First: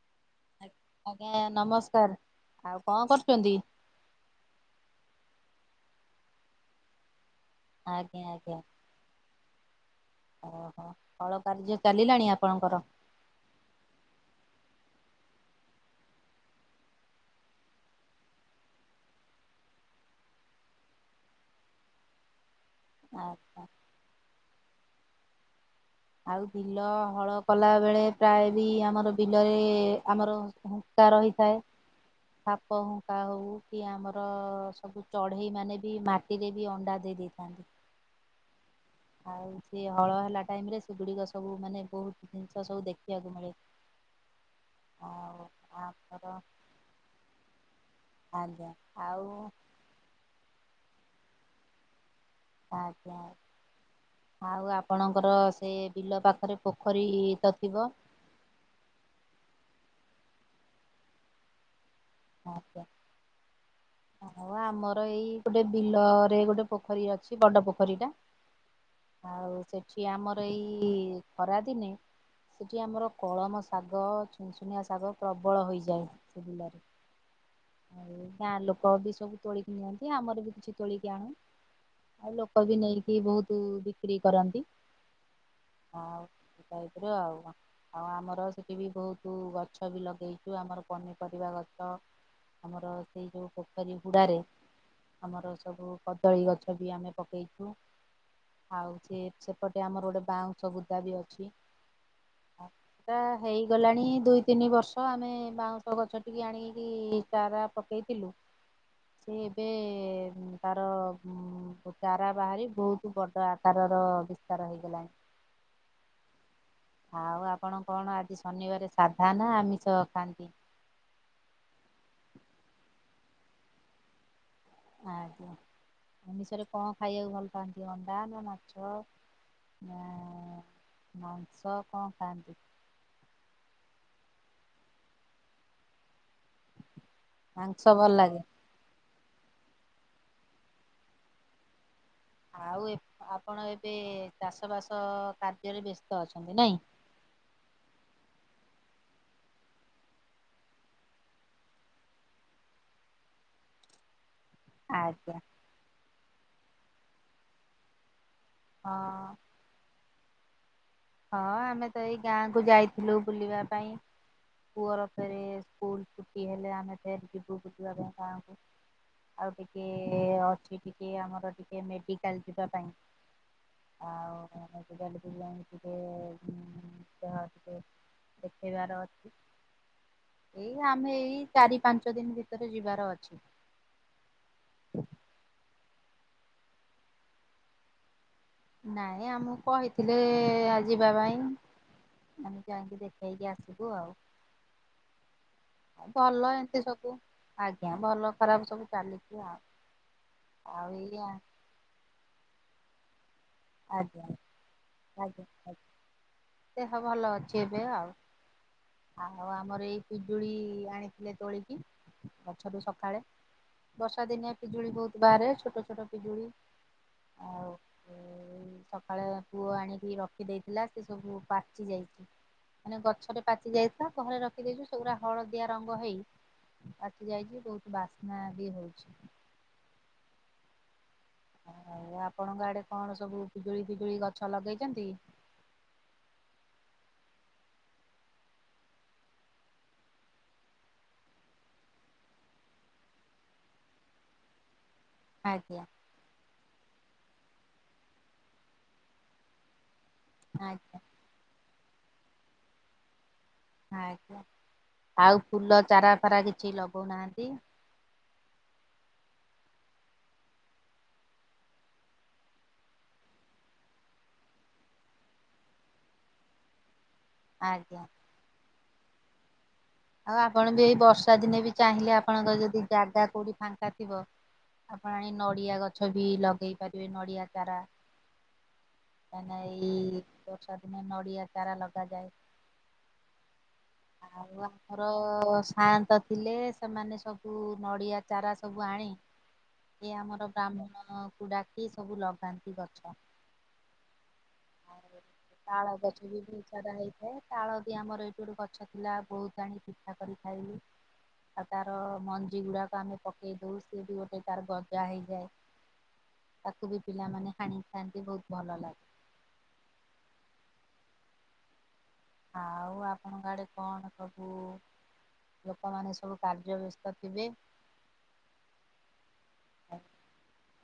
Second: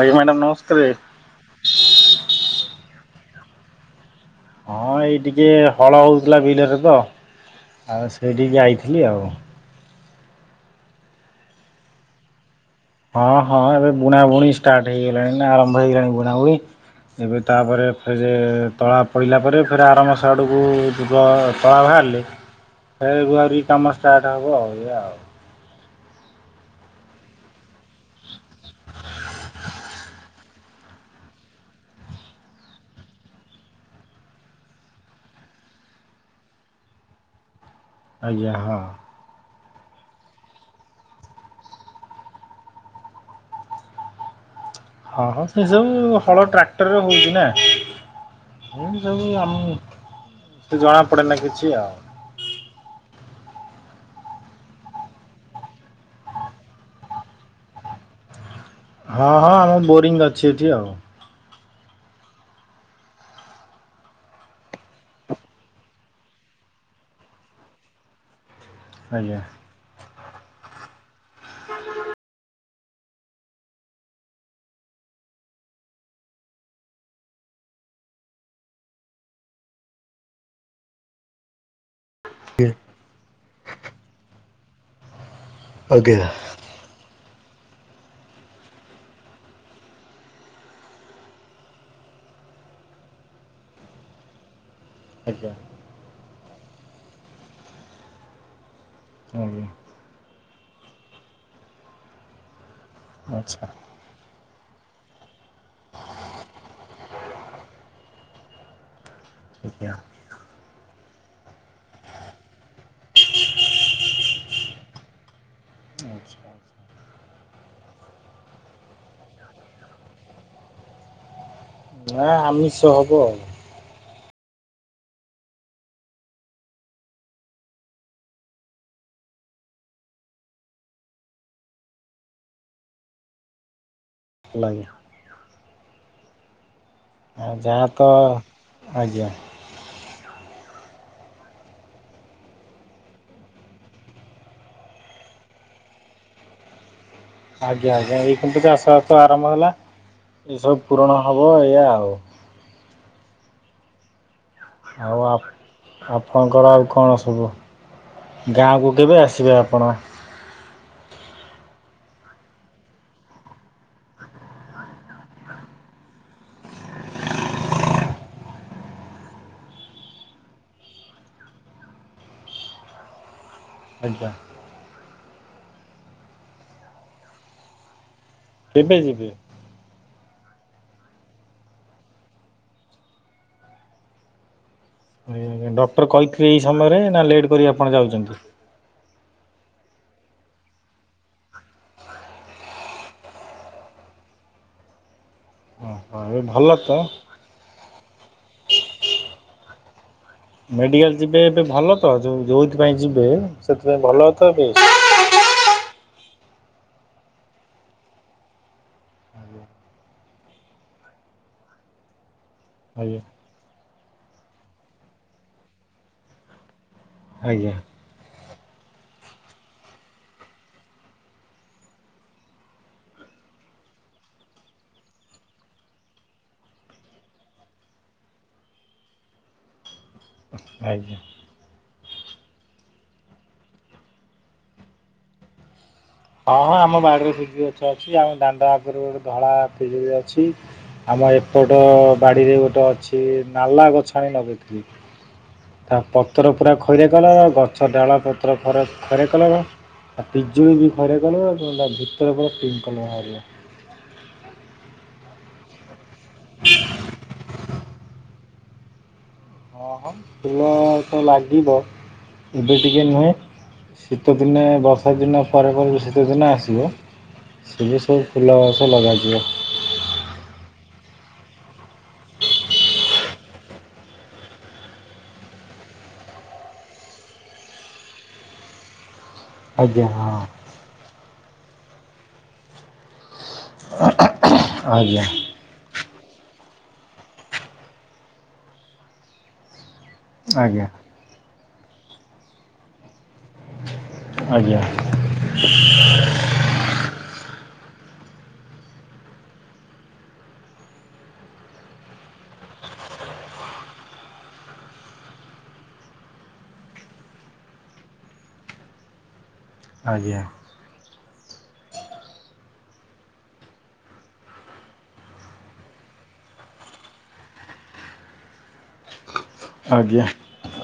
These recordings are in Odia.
ଆଜ୍ଞା ମ୍ୟାଡ଼ାାମ ହ୍ୟାଲୋ। ନମସ୍କାର। ଆଜ୍ଞା ନମସ୍କାର ଆଉ କଣ କରୁଛନ୍ତି। ହଁ ଏଇ ଟିକିେ ହଳ ହେଉଥିଲା ବିଲରେ ତ ଆଉ ଆଜ୍ଞା ଆଜ୍ଞା ସେଇଠିକି ଆଇଥିଲି ଆଉ ଓହୋ ଫଳ କାର୍ଯ୍ୟ ଚାଲିଲାଣି ଆପଣଙ୍କର। ହଁ ହଁ ଏବେ ବୁଣା ବୁଣି ଷ୍ଟାର୍ଟ ହେଇଗଲାଣି ନା ଆରମ୍ଭ ହେଇଗଲାଣି ବୁଣାବୁଣି ଏବେ ତାପରେ ଫ ଯେ ତଳା ପଡ଼ିଲା ପରେ ଫେରେ ଆରାମସ ଆଡ଼କୁଗ ତଳା ବାହାରିଲେ ଆ ଫେବୃଆରୀ କାମ ଷ୍ଟାର୍ଟ ହେବ ଆଉ ଇଆ ଆଉ ଆଉ ବିଲ ହଳ କଲା ବେଳେ ପ୍ରାୟ ବି ଆମର ବିଲରେ ଆମର ଶିକା ରହିଥାଏ ସାପ ହୁଙ୍କା ହଉ କି ଆମର ସବୁ ଚଢେଇ ମାନେ ବି ମାଟିରେ ବି ଅଣ୍ଡା ଦେଇ ଦେଇେଇଥାନ୍ତି। ଆଜ୍ଞା ହଁ। ଆଉ ସିଏ ହଳ ହେଲା ଟାଇମ ରେ ସେଗୁଡିକ ସବୁ ମାନେ ବହୁତ ଜିନିଷ ସବୁ ଦେଖିବାକୁ ମିଳେ। ହଁଁ ଆଉ ସେ ସବୁ ଆମର ହଳ ଟ୍ରାକ୍ଟରରେ ହଉଛି ନା ଆଜ୍ଞା ଏ ଆଉ ସବୁ ଆମ ସେ ଜଣା ପଡେ ନା କିଛି ଆଉ। ଆଜ୍ଞା ଆଉ ଆପଣଙ୍କର ସେ ବିଲ ପାଖରେ ପୋଖରୀ ତ ଥିବ ହଁ ହଁ ଆମ ବୋରିଂ ଅଛି ଏଠି ଆଉ ଆଛା ହଉ ଆମର ଏଇ ଗୋଟେ ବିଲରେ ଗୋଟେ ପୋଖରୀ ଅଛି ବଡ ପୋଖରୀ ଟା ଆଜ୍ଞା। ଆଉ ସେଠି ଆମର ଏଇ ଖରାଦିନେ ସେଠି ଆମର କଳମ ଶାଗ ଛୁନଛୁନିଆ ଶାଗ ପ୍ରବଳ ହୋଇଯାଏ ସେ ବିଲାରେ ଆଉ ଗାଁ ଲୋକ ବି ସବୁ ତୋଳିକି ନିଅନ୍ତି ଆମର ବି କିଛି ତୋଳିକି ଆଣୁ ଆଉ ଲୋକ ବି ନେଇକି ବହୁତ ବିକ୍ରି କରନ୍ତି ଆଉ ଆଜ୍ଞା। ଟଇପରେ ଆଉ ଆଉ ଆମର ସେଠି ବି ବହୁତ ଗଛ ବି ଲଗେଇଛୁ ଆମର ପନିପରିବା ଗଛ ଆମର ସେଇ ଯୋଉ ପୋଖରୀ ଗୁଡ଼ାରେ ଆଜ୍ଞା ଆମର ସବୁ ତଳି ଗଛ ବି ଆମେ ପକେଇଛୁ ଆଉ ସେ ଆଜ୍ଞା ସେପଟେ ଆମର ଗୋଟେ ବାଉ ଗଛବୁଦା ବି ଅଛି ଆ ପୁରା ଆଚ୍ଛା। ହେଇଗଲାଣି ଦୁଇ ତିନି ବର୍ଷ ଆମେ ବାଉଁଶ ଗଛ ଟିକେ ଆଣିକି ଚାରା ପକେଇଥିଲୁ ସେ ଏବେ ଆଜ୍ଞା। ତାର ଚାରା ବାହାରି ବହୁତ ବଡ଼ ଆକାରର ବିସ୍ତାର ହୋଇଇଗଲାଣି ଆଚ୍ଛା ଆଉ ଆପଣ କଣ ଆଜି ଶନିବାରେ ସାଧା ନା ଆମିଷ ଖାନ୍ତି ନା ଆମିଷ ହବ ଆଉ ଆଜ୍ଞା ଅମିଷରେ କଣ ଖାଇବାକୁ ଭଲ ପାଆନ୍ତି ଅଣ୍ଡା ନା ମାଛ ନା ମାଂସ କଅ ଖାଆନ୍ତି [inaudible] ଆଉ ଯାଆ ମାଂସ ତ ଭଲ ଲାଗେ। ଆଜ୍ଞା ଆଉ ଆପଣ ଏବେ ଚାଷବାସ କାର୍ଯ୍ୟରେ ବ୍ୟସ୍ତ ଅଛନ୍ତି ନାହିଁ ଆଜ୍ଞା ଆଜ୍ଞା ଏଇ କୁନା ଚାଷ ଆରମ୍ଭ ହେଲା ଏସବୁ ପୂରଣ ହବ ଏଇଆ ଆଉ ଆଉ ଆଜ୍ଞା। ଅପ୍ ଆପଣଙ୍କର ଆଉ କଣ ସବୁ ଗାଁକୁ କେବେ ହଁ ଆସିବେ ଆପଣ ହଁ ଆମେ ତ ଏଇ ଗାଁକୁ ଯାଇଥିଲୁ ବୁଲିବା ପାଇଁ ପୁଅର ଫେରେ ସ୍କୁଲ ଛୁଟି ହେଲେ ଆମେ ଫେରେ ଯିବୁ ବୁଲିବା ପାଇଁ ଗାଁକୁ ଆଉ ଟିକେ ଅଛି ଟିକେ ଆମର ଟିକେ ମେଡିକାଲ ଯିବା ପାଇଁ ଆଜ୍ଞା ଆଉା [unintelligible] ଦେଖେଇବାର କେବେ ଯିବେ ଅଛି ଏଇ ଆମେ ଏଇ ଚାରି ପାଞ୍ଚ ଦିନ ଭିତରେ ଯିବାର ଅଛି ଆଜ୍ଞା ଆଜ୍ଞା ଡକ୍ଟର କହିଥିଲେ ଏଇ ସମ୍ ବାରେ ନା ଲେଟ୍ କରି ଆପଣ ଯାଉଛନ୍ତି ନାଇଁ ଆମକୁ କହିଥିଲେ ଏଏ ଯିବା ପାଇଁ ଆମେ ଯାଇକି ଦେଖେଇକି ଆସିବୁ ଆଉ ଓହୋ ଏବେ ଭଲ ଏମିତି ତ? ସବୁ ଆଜ୍ଞା ଭଲ ଖରାପ ସବୁ ଚାଲଛିି ଆଉ ଆଉ ମେଡିକାଲ ଏଇଆ ଯିବେ ଏବେ ଭଲ ତ ଯଉଥିପାଇଁ ଯିବେ ସେଥିପାଇଁ ଭଲ ତ ଏବେ ଆଜ୍ଞା ଆଜ୍ଞା ଦେହ ଭଲ ଅଛି ଏବେ ଆଉ ଆଉ ଆମର ଏଇ ପିଜୁଳି ଆଣିଥିଲେ ତୋଳିକି ଗଛରୁ ଆଜ୍ଞା ସକାଳେ ବର୍ଷା ଦିନେ ପିଜୁଳି ବହୁତ ବାହାରେ ଛୋଟ ଛୋଟ ପିଜୁଳି ଆଉ ଆଜ୍ଞା ସକାଳେ ପୁଅ ଆଣିକି ରଖିଦେଇଥିଲା ସେ ସବୁ ପାଚି ଯାଇଛି ମାନେ ଗଛଟରେ ପାଚି ଯାଇଥିଲା ଘରେ ରଖିଦେଇଛୁ ସେଗୁଡା ହଳଦିଆ ରଙ୍ଗ ହେଇ ପାଚି ଯାଇଛି ବହୁତ ବାସ୍ନା ବି ହଉଛି ଆଜ୍ଞା ଆଉ ଆପଣଙ୍କ ଆଡେ କଣ ସବୁ ପିଜୁଳି ଫିଜୁଳି ଗଛ ଲଗେଇଛନ୍ତି ହଁ ହଁ ଆମ ବାଡିରେ ପିଜୁଳି ଗଛ ଅଛି ଆମ ଦାଣ୍ଡ ଆଗରୁ ଗୋଟେ ଧଳା ପିଜୁଳି ଅଛି। ଆମ ଏପଟ ବାଡ଼ିରେ ଗୋଟେ ଅଛି ନାଲା ଗଛ ଆଣି ନଗାଇଥିଲୁ ଆଜ୍ଞା ପତ୍ର ପୁରା ଖଇରା କଲର ଗଛ ଡାଳ ପତ୍ର ଖରା ଖଇରା କଲର ପିଜୁଳି ବି ଆଜ୍ଞା ଖଇରା କଲର ତା ଭିତର ପୁରା ପିଙ୍କ କଳର ବାହାରିବ ଆଜ୍ଞା ଆଉ ଫୁଲ ଚାରା ଫାରା କିଛି ଲଗଉନାହାନ୍ତି। ହଁ ହଁ ଫୁଲ ତ ଲାଗିବ ଏବେ ଟିକେ ନୁହେଁ ଶୀତ ଦିନେ ବର୍ଷା ଦିନ ପରେ ପରେ ଯଉ ଶୀତ ଦିନ ଆସିବ ସେବେ ଆଜ୍ଞା ସବୁ ଫୁଲ ଗଛ ଲଗାଯିବ ଆଉ ଆପଣ ବି ଏଇ ବର୍ଷା ଦିନେ ବି ଚାହିଁଲେ ଆପଣଙ୍କର ଯଦି ଜାଗା କୋଉଠି ଫାଙ୍କା ଥିବ ଆପଣ ଆଣି ନଡିଆ ଗଛ ବି ଲଗେଇ ପାରିବେ ନଡ଼ିଆ ଚାରା କାଇକିନ ଆଜ୍ଞା ଏଇ ହଁ ବର୍ଷା ଦିନେ ନଡ଼ିଆ ଚାରା ଲଗାଯାଏ। ଆଉ ଆମର ଆଜ୍ଞା ତ ସାୟନ୍ତ ଥିଲେ ସେମାନେ ସବୁ ନଡ଼ିଆ ଚାରା ସବୁ ଆଣି ଏ ଆମର ଆଜ୍ଞା ବ୍ରାହ୍ମଣ କୁ ଡାକି ସବୁ ଲଗାନ୍ତି ଗଛ। ଆଜ୍ଞା ଆଉ ତାଳ ଗଛ ବି ବହୁତ୍ ଖରା ହେଇଥାଏ ତାଳ ବି ଆମର ଏଇଠୁ ଗୋଟେ ଗଛ ଥିଲା ବହୁତ ଆଣି ପିଠା କରି ଖାଇଲୁ ଆଉ ତାର ମଞ୍ଜି ଗୁଡାକ ଆମେ ପକେଇ ଦଉ ସି ବି ଗୋଟେ ତାର ଗଜା ହେଇଯାଏ ତାକୁ ବି ପିଲାମାନେ ହାଣିକି ଖାଆନ୍ତି ବହୁତ ଭଲ ଲାଗେ। ଆଜ୍ଞା। ଆଉ ଆପଣଙ୍କ ଆଡେ କଣ ସବୁ ଲୋକମାନେ ସବୁ କାର୍ଯ୍ୟ ବ୍ୟସ୍ତ ଥିବେ ଆଜ୍ଞା।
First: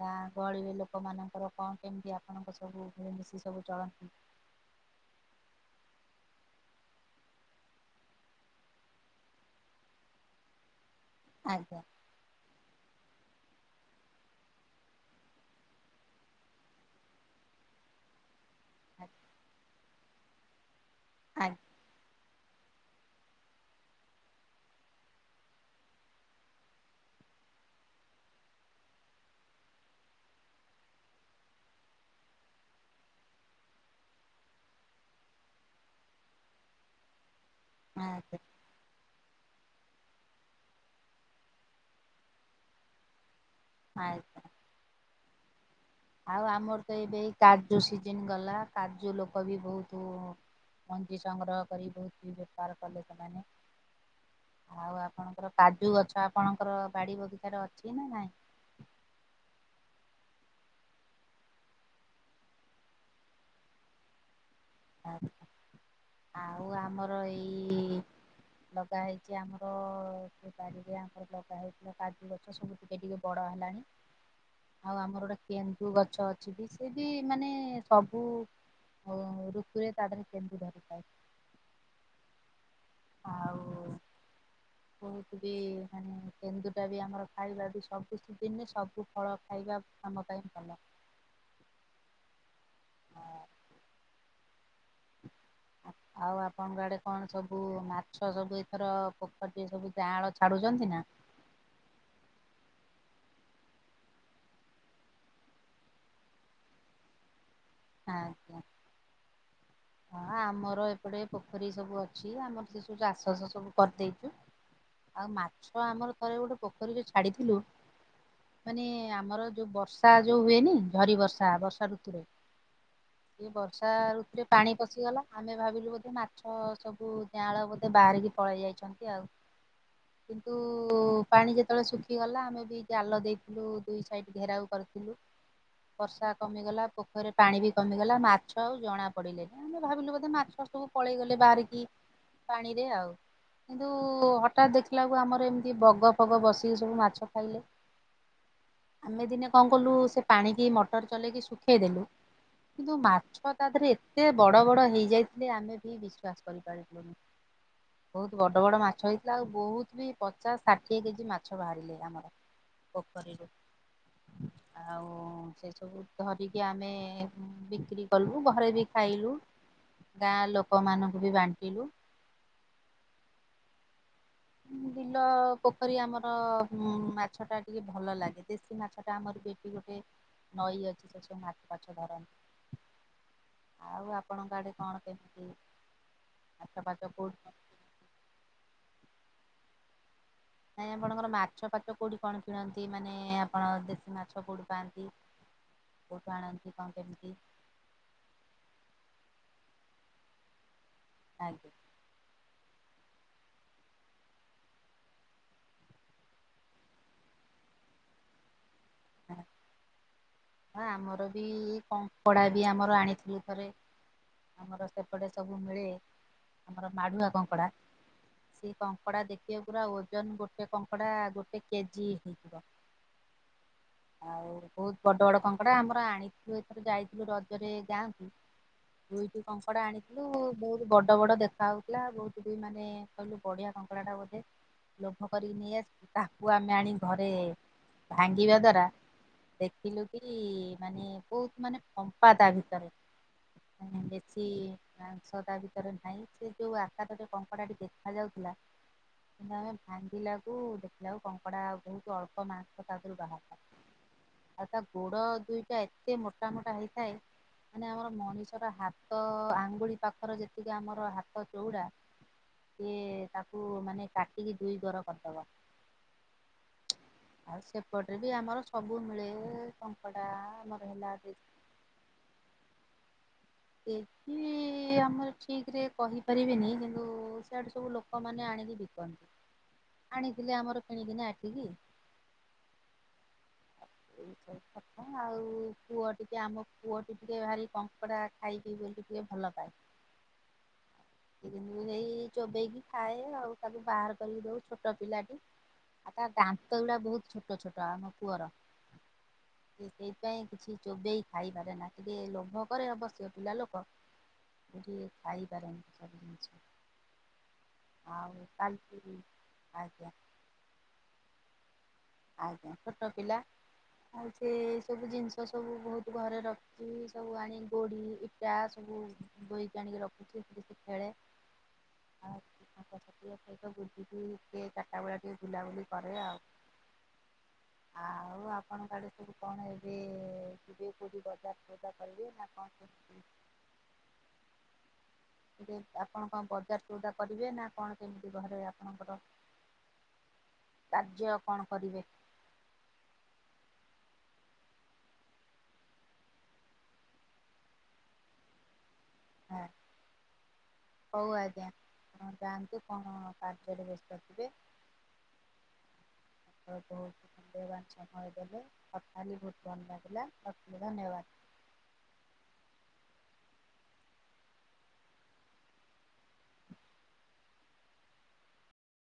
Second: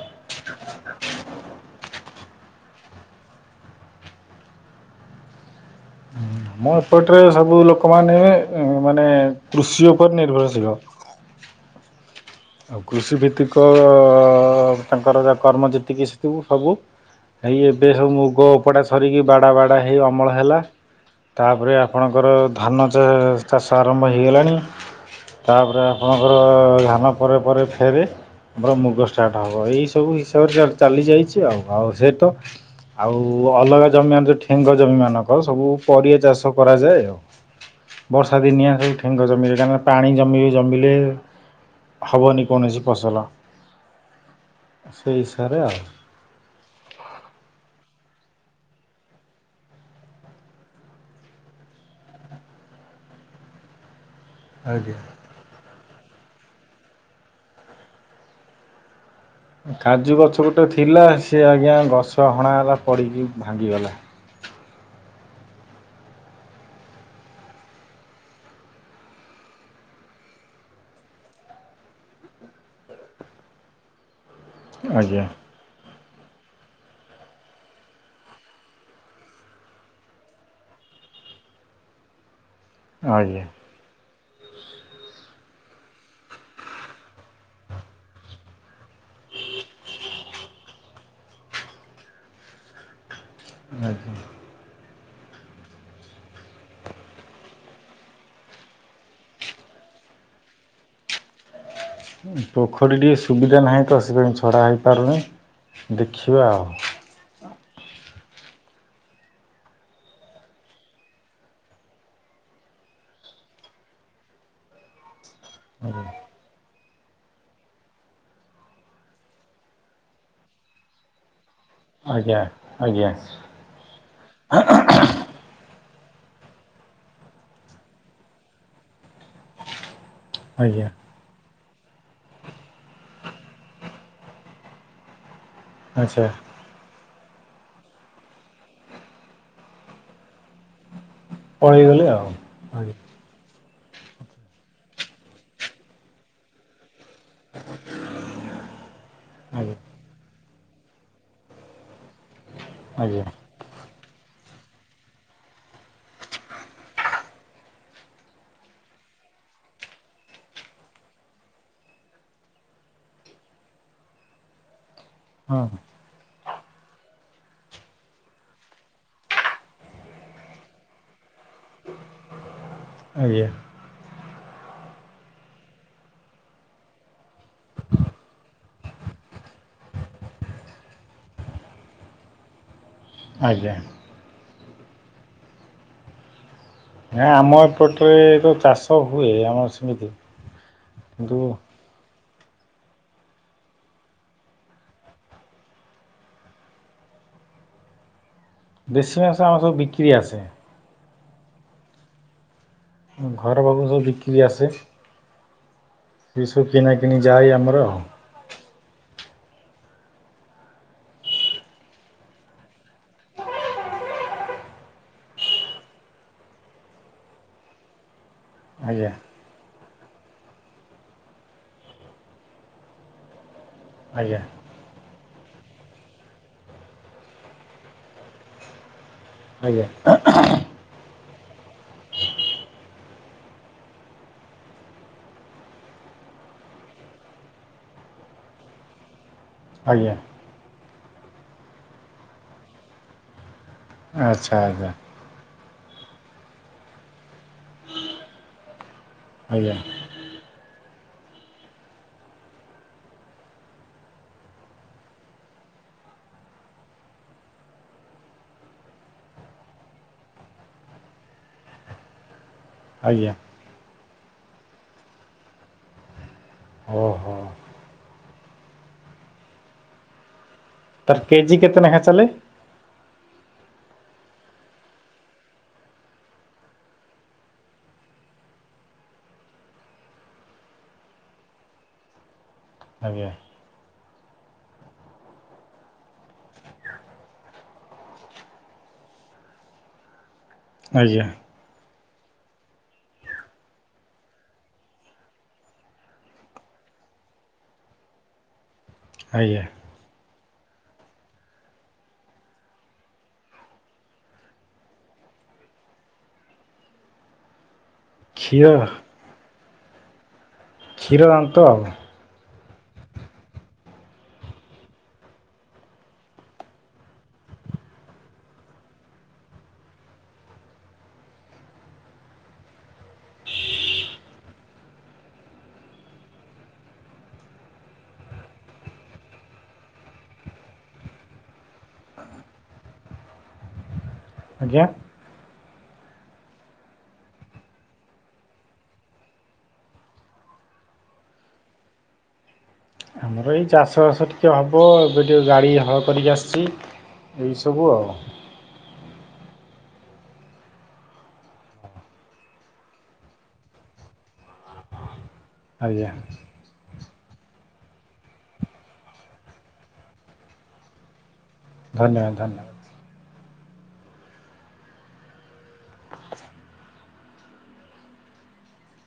ଗାଁ ଗହଳିିରେ ଲୋକମାନଙ୍କର କଣ କେମତି ଆପଣଙ୍କ ସବୁ ମିଳିମିଶି ସବୁ ଚଳନ୍ତି? ଆମ ଏପଟରେ ସବୁ ଲୋକମାନେ, ମାନେ କୃଷି ଉପରେ ନିର୍ଭରଶୀଳ। ଆଜ୍ଞା। ଆଉ କୃଷି ଭିତ୍ତିକ ଅ ତାଙ୍କର କର୍ମ ଯେତିକି ଶିକିବୁ ସବୁ ଏଇ ଏବେ ସବୁ ମୁଗ ଉପୁଡ଼ା ଆଜ୍ଞା ସରିକି ବାଡ଼ା ବାଡ଼ା ହେଇ ଅମଳ ହେଲା। ତାପରେ ଆପଣ ତାଙ୍କର ଧାନ ଚା-ଚାଷ ଆରମ୍ଭ ହେଇଗଲାଣି। ତାପରେ ଆପଣଙ୍କର, ଧାନ ପରେ ପରେ ଫେରେ ଆମର ମୁଗ ଷ୍ଟାର୍ଟ ହବ। ଏଇ ସବୁ ହିସାବରେ ଚାଲ-ଚାଲିଯାଇଛି ଆଉ। ଆଉ ସେ ତ ଆଉ ଅଲଗା ଜମିମାନେ ଯୋଉ ଠେଙ୍ଗ ଜମିମାନଙ୍କର ସବୁ ପରିବା ଚାଷ କରାଯାଏ ଆଉ। ଆଜ୍ଞା ବର୍ଷାଦିନିଆ ସେ ଠେଙ୍ଗ ଜମିରେ କାରଣ ପାଣି ଜମିବ ଜମିଲେ ହବନି କୌଣସି ଫସଲ। ଆଜ୍ଞା। ସେଇ ହିସାବରେ ଆଉ। ଆଉ ଆମର ତ ଏବେ ଏଇ କାଜୁ ସିଜିନ ଗଲା, କାଜୁ ଲୋକ ବି ବହୁତୁ ମଞ୍ଜି ସଂଗ୍ରହ କରି, ବହୁତ ବେପାର କଲେ ସେମାନେ। ଆଜ୍ଞା। ଆଉ ଆପଣଙ୍କର କାଜୁ ଗଛ, ଆପଣଙ୍କର ବାଡି ବଗିଚାରେ ଅଛି ନା ନାଇଁ? କାଜୁ ଗଛ ଗୋଟେ ଥିଲା, ସେ ଆଜ୍ଞା ଗଛ ହଣା ହେଲା ପଡ଼ିକି ଭାଙ୍ଗିଗଲା। ଆ ଆଉ ଆମର ଏଇ ଲଗା ହେଇଛି ଆମର, ସେ ବାରିରେ ଆମର ଲଗା ହେଇଥିଲା କାଜୁ ଗ ଛ ସବୁ ଟିକେ ଟିକେ ବଡ ହେଲାଣି ଆଉ ଆଜ୍ଞା ଆମର ଗୋଟେ କେନ୍ଦୁ ଗଛ ଅଛି ବି, ସିଏ ବି ମାନେ ସବୁ ଉମ୍ ଗୁରେ ତାଦେହରେ କେନ୍ଦୁ ଧରିଥାଏ। ଆଜ୍ଞା। ଆଉ ବହୁତ ବି ମାନେ କେନ୍ଦୁଟା ବି ଆମର ଖାଇବା ବି ସବୁ ସିଜିନରେ ସବୁ ଫଳ ଖାଇବା ଆମ ପାଇଁ ଭଲ। ଆଜ୍ଞା। ହଁ ଆଉ ଆପଣଙ୍କ ଆଡେ କଣ ସବୁ ମାଛ ସବୁ ଏଥର ପୋଖରୀରେ ସବୁ ଜାଆଁଳ ଛାଡୁଛନ୍ତି ନା? ପୋଖଡି ଟିକେ ସୁବିଧା ନାହିଁ ତ, ସେ ପାଇଁ ଛଡ଼ା ହେଇପାରୁନେଇ, ଦେଖିବା ଆଉ। ଆଁ ଛା। ହଁ ଆମର ଏପଟେ ପୋଖରୀ ସବୁ ଅଛି, ଆମର ସେସବୁ ଚାଷ ବାସ ସବୁ କରିଦେଇଚୁ। ଆଉ ମାଛ ଆମର ଥରେ ଗୋଟେ ପୋଖରୀରେ ଛାଡିଥିଲୁ ମାନେ ଆମର ଯୋଉ ବର୍ଷା ଯୋଉ ହୁଏନି, ଝରି ବର୍ଷା ବର୍ଷା ର୍ଷାଋତୁରେ, ଆଜ୍ଞା ଆଜ୍ଞା ଇଏ ବର୍ଷାଋତୁରେ ପାଣି ପଶି ଶିଗଲା, ଆମେ ଭାବିଲୁ ବୋଧେ ମାଛ ସବୁ ଜାଆଁଳ ବୋଧେ ବାହାରିକି ପଳେଇ ଯାଇଛନ୍ତି ଆଉ। କିନ୍ତୁ ଆଜ୍ଞା ପାଣି ଯେତେବେଳେ ଶୁଖିଗଲା, ଆମେ ବି ଜାଲ ଦେଇଥିଲୁ ଦୁଇ ସାଇଡ ଘେରାଉ କରିଥିଲୁ। ଆଚ୍ଛା ବର୍ଷା କମିଗଲା, ପୋଖରୀରେ ପାଣି ବି କମିଗଲା, ମାଛ ଆଉ ଜଣା ପଡିଲେ, ଆମେ ଭାବିଲୁ ବୋଧେ ମାଛ ସବୁ ପଳେଇ ଗଲେ ବାହାରିକି ପଳେଇଗଲେ ଆଉ। ପାଣିରେ ଆଜ୍ଞା। ଆଉ। କିନ୍ତୁ ହଠାତ୍ ଦେଖିଲାଆକୁ ଆମର ଏମତି ବଗ ଫଗ ବସିକି ସବୁ ମାଛ ଖାଇଲେ ଆମେ ଦିନେ କଣ ଆଜ୍ଞା କଲୁ, ସେ ପାଣିକି ମଟର ଚଲେଇକି ଶୁଖେଇଦେଲୁ କିନ୍ତୁ ମାଛ ଆଜ୍ଞା ତା ଦେହରେ ଏତେ ବଡ ବଡ ହେଇଯାଇଥିଲେ, ଆମେ ଭି ବିଶ୍ୱାସ କରିପାରିଲୁନୁ। ବହୁତ ବଡ ବଡ ମାଛ ହେଇଥିଲା ଆଉ ବହୁତ ବି ପଚାଶ ଷାଠିଏ କେଜି ମାଛ ବାହାରି ରିଲେ, ଆମର ପୋଖରୀରୁ। ଆଉ ହଁ ସେ ସବୁ ଧରିକି ଆମେ ବିକ୍ରି କଲୁ, ଘରେ ବି ଖାଇଲୁ ଗାଁ ଲୋକମାନଙ୍କୁ ବି ବାଣ୍ଟିଲୁ। ଆଜ୍ଞା। ବିଲ ପୋଖରୀ ଆମର ମାଛ ଟା ଟିକେ ଭଲ ଲାଗେ ଦେଶୀ ମାଛ ଟ ଆମର ବେଟି ଗୋଟେ ନଈ ଅଛି ସେ ସବୁ ମାଟି ପାଛ ଧରନ୍ତି। ଆଜ୍ଞା। ଆଉ ଆପଣଙ୍କ ଗ ଆଡ଼େ କଣ କେମିତି ହାତପଖ ନା ଆମ ଏପଟରେ ତ ଚାଷ ହୁଏ ଆମର ସେମିତି ନାଇଁ ଆପଣଙ୍କର କିନ୍ତୁ ମାଛ ଫାଚ କୋଉଠି କଣ କିଣନ୍ତି ମାନେ ଆପଣ ଦେଶୀ ମାଛ କୋଉଠି ପାଆନ୍ତି। ଠୁ ଆଣନ୍ତି କଣ କେମିତି? ଦେଶୀ ମାଂସ ଆମର ସବୁ ବିକ୍ରି ଆସେ। ଆଜ୍ଞା। ଘର ପାଖକୁ ସବୁ ବିକ୍ରି ଆସେ ଏଇସବୁ କିଣାକିଣିି ଯାଏ ଆମରଉ ହଁ। ହ ଆମର ବି କପଡା ବି ଆମର ଆଣିଥିଲୁ ଥରେ ଆମର ସେପଟେ ସବୁ ମିଳେ ଆମର ମାଡ଼ୁଆ କଙ୍କଡ଼ା ସେ ଆଜ୍ଞା କଙ୍କଡ଼ା ଦେଖି ଟ ପୁରା ଓଜନ ଗୋଟେ କଙ୍କଡା ଗୋଟେ କେଜି ହେଇଯିବ। ଆଜ୍ଞା ଆଉ ବହୁତ ବଡ ବଡ କଙ୍କଡା ଆମର ଆଣିଥିଲୁ ଏଥର ଯାଇଥିଲୁ ରଜରେ ଯାଆନ୍ତୁ ଦୁଇଠ କଙ୍କଡା ଆଜ୍ଞା ଆଣିଥିଲୁ ବହୁତ ବଡ ବଡ ଦେଖ ଖାଉଥିଲା ବହୁତ ଦଇ ମାନେ କହିଲୁ ବଢିଆ କଙ୍କଡ଼ା ଟା ବୋଧେ ଲୋଭ କରିକି ନେଇଆସିି ତାହାକୁ ଆମେ ଆଣି ଘରେ ଭାଙ୍ଗିବା ଦ୍୍ୱାରା ଦେଖିଲୁ ଆଜ୍ଞା କି ମାନେ ବହୁତ ମାନେ ପମ୍ପା ତା ଭିତରେ ବେଶି ଆଚ୍ଛା ଆଜ୍ଞା ସଦା ଭ ଭାଇ ସେ ଯୋଉ ଆକାରରେ କଙ୍କଡାଟି ଦେଖାଯ ଯାଉଥିଲା କିୁ ଆମେ ଆଜ୍ଞା ଭା ପିଲାକୁ ଦେଖିଲାକୁ କଙ୍କଡ଼ା ବହୁତ ଅଳ୍ପ ମାସ ତା ଦେହରୁ ବାହାରଥା ଆଉ ତା ଗୋଡ ଦୁଇଟା ଏତେ ମୋଟା ମୋଟା ହେଇଥାଏ। ମାନେ ଆମର ମଣିଷର ହାତ ଆଙ୍ଗୁଳି ପାଖରେ ଯେତିକି ଆମର ହାତ ଚଉଡା ସେଏ ଆଜ୍ଞା ତାକୁ ମାନେ କାଟିକି ଦୁଇ ଗର କରିଦବା। ଓହୋ ଆଉ ସେପଟରେ ବି ଆମର ସବୁ ମିଳେ କଙ୍କଡା ତାର କେଜି କେତେ ଟେଙ୍କା ଚାଲେ କେ ଆମର ଠିକ ରେ କହିପାରିବେନି କିନ୍ତୁ ସେଆଡୁ ସବୁ ଲୋକମାନୋନ ଆଣିକି ଆଣିଥିଲି ଆମର କିଣିକନା ଆଖିକି ଆଜ୍ଞା। ଏଇ ସବ କଥା ଆଉ ପୁଅ ଟିକେ ଆମ ପୁଅ ଟିକେ ଭାରି କଙ୍କଡା ଖାଇବି ବୋଲି ଟିକିଏ ଭଲପାଏ। ଆଜ୍ଞା! ନେ଼ଇ ଚୋବେଇକି ଖାଏ ଆଉ ତାକୁ ବାହାର କରିକି ଦଉ ଛୋଟ ପିଲାଟି ଆଉ ତା ଦାନ୍ତଗୁଡା ବହୁତ ଛୋଟ ଛୋଟ ଆମ ପୁଅର। ଆଜ୍ଞା! ସେଇଥିପାଇଁ କିଛି ଚୋବେଇ ଖାଇପାରେ ନା, ଟିକିଏ ଲୋଭ କରେ ଅବଶ୍ୟ ପିଲା ଲୋକ ଟିକିଏ ଖାଇପାରେନା ସବୁ ଜିନିଷ। ଆଉ କ୍ଷୀର ଚାଲିିଚି ଆଜ୍ଞା! କ୍ଷୀର ଦାମ ତ? ଆଜ୍ଞା! ଛୋଟ ପିଲା ଆଉ ସେ ସବୁ ଜିନିଷ ସବୁ ବହୁତ ଘରେ ର ସବୁ ଆଣିକି ଗୋଡି ଇଟା ସବୁ ବୋହିକି ଆଣିକି ରଖୁଛି। ଖେଳେ ଆଉ ସାଙ୍ଗ ସହିତ ବୁଲିକି ଟିକେ ଚାରଟା ବେଳିଆ ଟିକେ ବୁଲାବୁଲି କରେ ଆଉ। ଆଉ ଆପଣ ଆଡେ ସବୁ କଣ ଏବେ ଯିବେ କଉଠି ବଜାର ସଉଦା କରିବେ ନା କଣ? କେମିତି? ଆଜ୍ଞା। ଟିକେ ଆପଣ କଣ ବଜାର ସଉଦା କରିବେ ନା କଣ କେମିତି ଘରେ ଆପଣଙ୍କର କାର୍ଯ୍ୟ କଣ କରିବେ? ମୁଁ ଏଇ ଚାଷବାସ ଟିକେ ହବ ଏବେ ଟିକେ ଗାଡ଼ି ହଳ କରିକି ଆସିଚି ଏଇସବୁ ଆଉ। ହଁ। ହୋଉ ଆଜ୍ଞା ଆପଣ ଯାଆନ୍ତୁ କଣ କାର୍ଯ୍ୟରେ ବ୍ୟସ୍ତ ଥିବେ [inaudible] ଆଜ୍ଞା। ଆପଣ ବହୁତ ମୂଲ୍ୟବାନ ସମୟ ଦେଲେ କଥା ହେଲି ବହୁତ୍ ଭଲ ଲାଗିଲା ରଖିଲି ଧନ୍ୟବାଦ। ଧନ୍ୟବାଦ ଧନ୍ୟବାଦ।